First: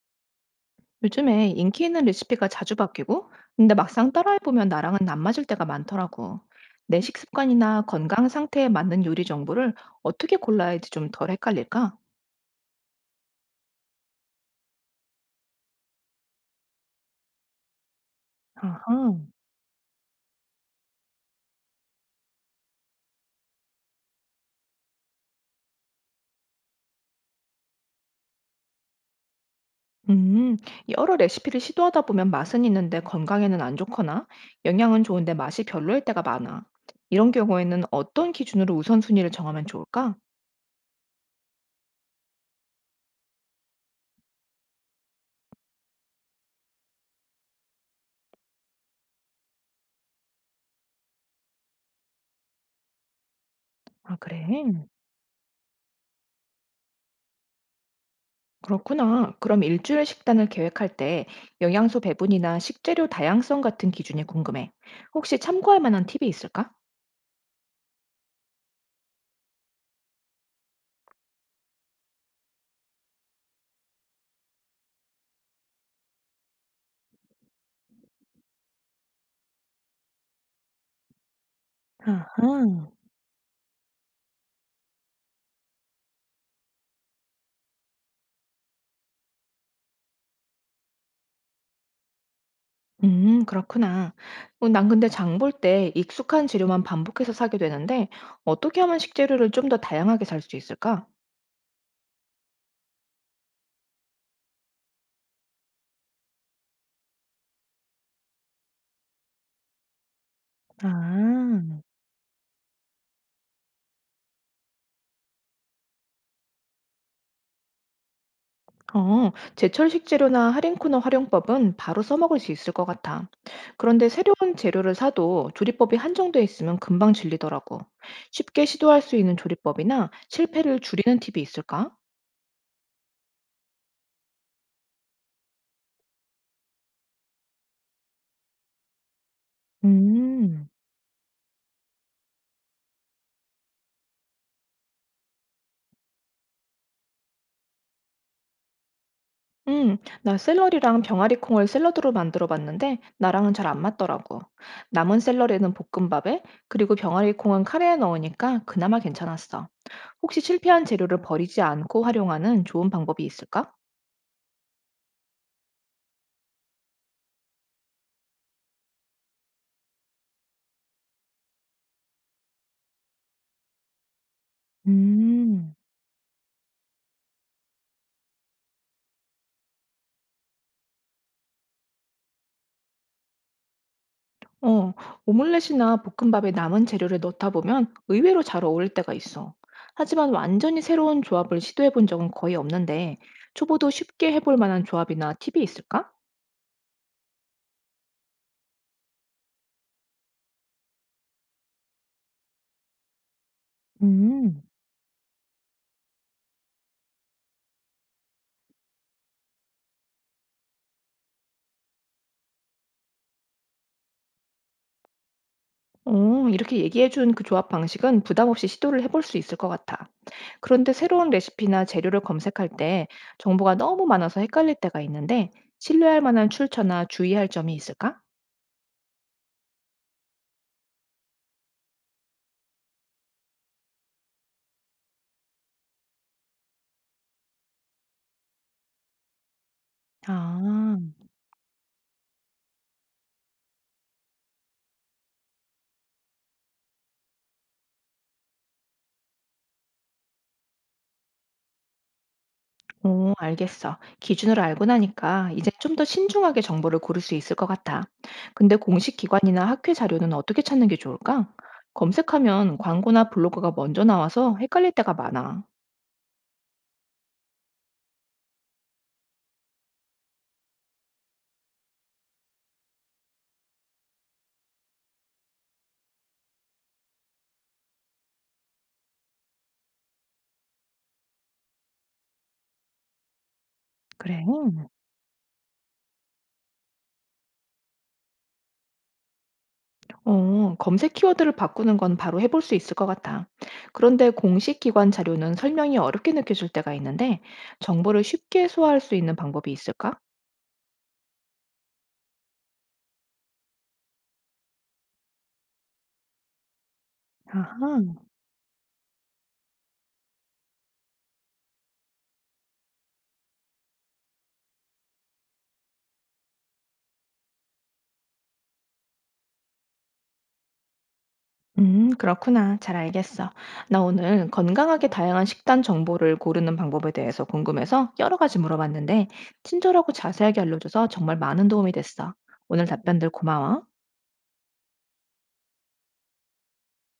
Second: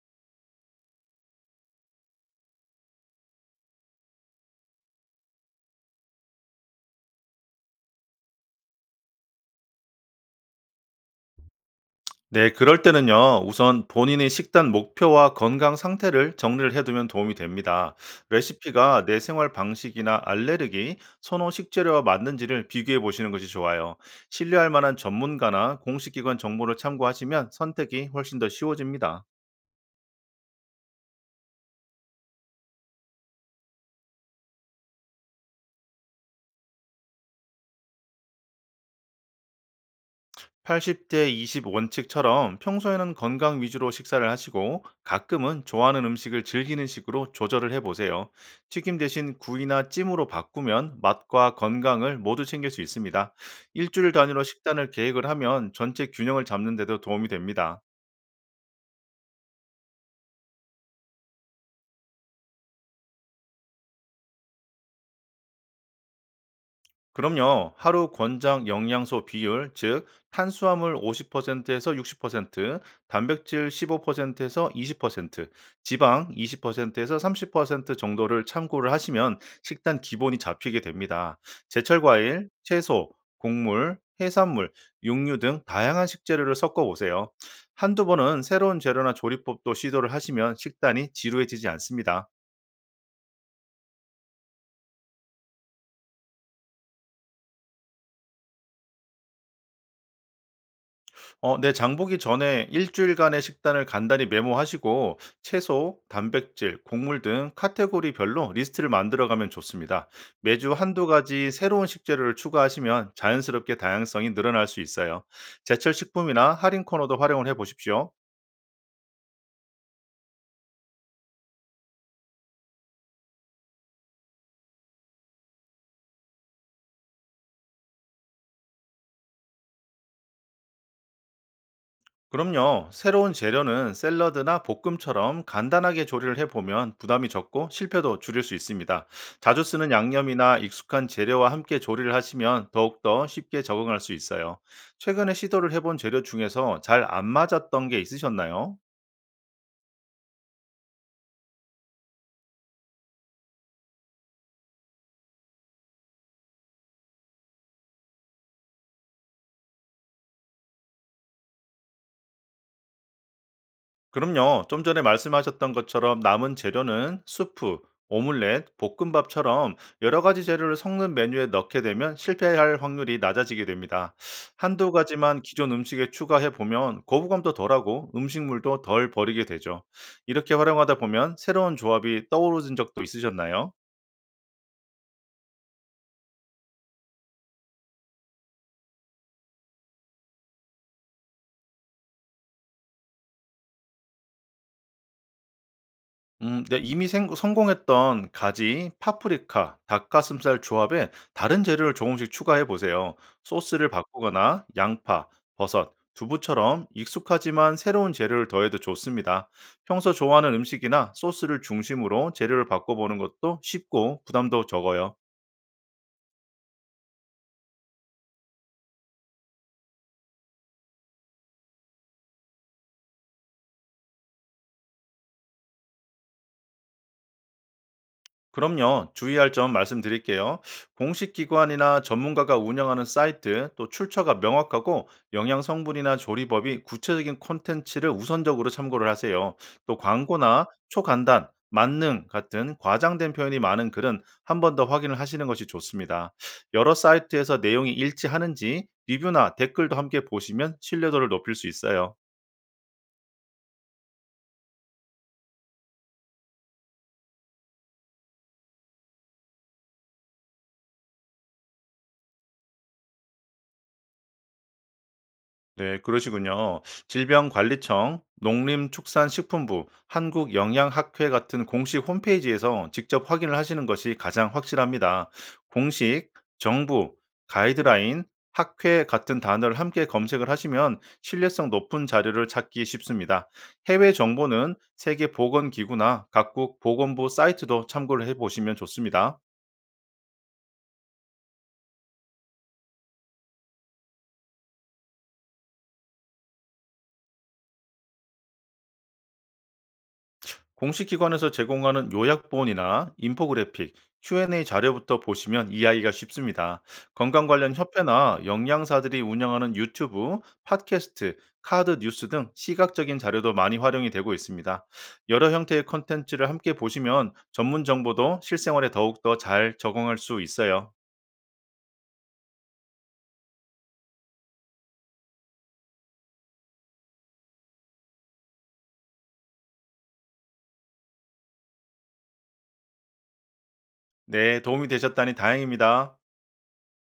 요즘에 인기 있는 레시피가 자주 바뀌고, 근데 막상 따라해보면 나랑은 안 맞을 때가 많더라고. 내 식습관이나 건강 상태에 맞는 요리 정보를 어떻게 골라야지 좀 덜 헷갈릴까? 네, 그럴 때는요, 우선 본인의 식단 목표와 건강 상태를 정리를 해두면 도움이 됩니다. 레시피가 아하. 내 생활 방식이나 알레르기, 선호 식재료와 맞는지를 비교해 보시는 것이 좋아요. 신뢰할 만한 전문가나 공식기관 정보를 참고하시면 선택이 훨씬 더 쉬워집니다. 음, 여러 레시피를 시도하다 보면 맛은 있는데 건강에는 안 좋거나 영양은 좋은데 맛이 별로일 때가 많아. 이런 경우에는 어떤 기준으로 우선순위를 정하면 좋을까? 80대 20 원칙처럼 평소에는 건강 위주로 식사를 하시고 가끔은 좋아하는 음식을 즐기는 식으로 조절을 해보세요. 튀김 대신 구이나 찜으로 바꾸면 맛과 건강을 모두 챙길 수 있습니다. 일주일 아, 그래? 단위로 식단을 계획을 하면 전체 균형을 잡는 데도 도움이 됩니다. 그렇구나. 그럼 일주일 식단을 계획할 때 영양소 배분이나 식재료 다양성 같은 기준이 궁금해. 혹시 참고할 만한 팁이 있을까? 그럼요. 하루 권장 영양소 비율, 즉 탄수화물 50%에서 60%, 단백질 15%에서 20%, 지방 20%에서 30% 정도를 참고를 하시면 식단 기본이 잡히게 됩니다. 제철 아하. 과일, 채소, 곡물, 해산물, 육류 등 다양한 식재료를 섞어 보세요. 한두 번은 새로운 재료나 조리법도 시도를 하시면 식단이 지루해지지 않습니다. 그렇구나. 어, 난 근데 장 볼 때 익숙한 재료만 반복해서 사게 되는데 어떻게 하면 식재료를 좀 더 다양하게 살 수 있을까? 어 네. 장 보기 전에 일 주일간의 식단을 간단히 메모하시고 채소, 단백질, 곡물 등 카테고리별로 리스트를 만들어 가면 좋습니다. 매주 한두 가지 아. 새로운 식재료를 추가하시면 자연스럽게 다양성이 늘어날 수 있어요. 제철 식품이나 할인 코너도 활용을 해 보십시오. 어, 제철 식재료나 할인 코너 활용법은 바로 써먹을 수 있을 것 같아. 그런데 새로운 재료를 사도 조리법이 한정돼 있으면 금방 질리더라고. 쉽게 시도할 수 있는 조리법이나 실패를 줄이는 팁이 있을까? 그럼요. 새로운 재료는 샐러드나 볶음처럼 간단하게 조리를 해보면 부담이 적고 실패도 줄일 수 있습니다. 자주 쓰는 양념이나 음, 익숙한 재료와 함께 조리를 하시면 더욱더 쉽게 적응할 수 있어요. 최근에 시도를 해본 재료 중에서 잘 안 맞았던 게 있으셨나요? 음, 나 샐러리랑 병아리 콩을 샐러드로 만들어 봤는데 나랑은 잘 안 맞더라고. 남은 샐러리는 볶음밥에, 그리고 병아리 콩은 카레에 넣으니까 그나마 괜찮았어. 혹시 실패한 재료를 버리지 않고 활용하는 좋은 방법이 있을까? 그럼요. 좀 전에 말씀하셨던 것처럼 남은 재료는 수프, 오믈렛, 볶음밥처럼 여러 가지 재료를 섞는 메뉴에 넣게 되면 실패할 확률이 낮아지게 됩니다. 한두 가지만 기존 음. 음식에 추가해 보면 거부감도 덜하고 음식물도 덜 버리게 되죠. 이렇게 활용하다 보면 새로운 조합이 떠오르는 적도 있으셨나요? 어, 오믈렛이나 볶음밥에 남은 재료를 넣다 보면 의외로 잘 어울릴 때가 있어. 하지만 완전히 새로운 조합을 시도해 본 적은 거의 없는데, 초보도 쉽게 해볼 만한 조합이나 팁이 있을까? 네, 이미 성공했던 가지, 파프리카, 닭가슴살 조합에 다른 재료를 조금씩 추가해 보세요. 소스를 음, 바꾸거나 양파, 버섯, 두부처럼 익숙하지만 새로운 재료를 더해도 좋습니다. 평소 좋아하는 음식이나 소스를 중심으로 재료를 바꿔보는 것도 쉽고 부담도 적어요. 어, 이렇게 얘기해 준 그 조합 방식은 부담 없이 시도를 해볼 수 있을 것 같아. 그런데 새로운 레시피나 재료를 검색할 때 정보가 너무 많아서 헷갈릴 때가 있는데, 신뢰할 만한 출처나 주의할 점이 있을까? 그럼요. 주의할 점 말씀드릴게요. 공식 기관이나 전문가가 운영하는 사이트, 또 출처가 명확하고 영양 성분이나 조리법이 구체적인 콘텐츠를 우선적으로 참고를 하세요. 또 광고나 아. 초간단, 만능 같은 과장된 표현이 많은 글은 한 번 더 확인을 하시는 것이 좋습니다. 여러 사이트에서 내용이 일치하는지 리뷰나 댓글도 함께 보시면 신뢰도를 높일 수 있어요. 어, 알겠어. 기준으로 알고 나니까 이제 좀 더 신중하게 정보를 고를 수 있을 것 같아. 근데 공식 기관이나 학회 자료는 어떻게 찾는 게 좋을까? 검색하면 광고나 블로그가 먼저 나와서 헷갈릴 때가 많아. 네, 그러시군요. 질병관리청, 농림축산식품부, 한국영양학회 같은 공식 홈페이지에서 직접 확인을 하시는 것이 가장 확실합니다. 공식, 정부, 가이드라인, 학회 같은 단어를 함께 검색을 하시면 신뢰성 높은 자료를 찾기 쉽습니다. 해외 그래. 정보는 세계보건기구나 각국 보건부 사이트도 참고를 해보시면 좋습니다. 어, 검색 키워드를 바꾸는 건 바로 해볼 수 있을 것 같아. 그런데 공식 기관 자료는 설명이 어렵게 느껴질 때가 있는데 정보를 쉽게 소화할 수 있는 방법이 있을까? 공식 기관에서 제공하는 요약본이나 인포그래픽, Q&A 자료부터 보시면 이해하기가 쉽습니다. 건강 관련 아하. 협회나 영양사들이 운영하는 유튜브, 팟캐스트, 카드 뉴스 등 시각적인 자료도 많이 활용이 되고 있습니다. 여러 형태의 콘텐츠를 함께 보시면 전문 정보도 실생활에 더욱더 잘 적응할 수 있어요. 그렇구나. 잘 알겠어. 나 오늘 건강하게 다양한 식단 정보를 고르는 방법에 대해서 궁금해서 여러 가지 물어봤는데, 친절하고 자세하게 알려줘서 정말 많은 도움이 됐어. 오늘 답변들 고마워. 네, 도움이 되셨다니 다행입니다.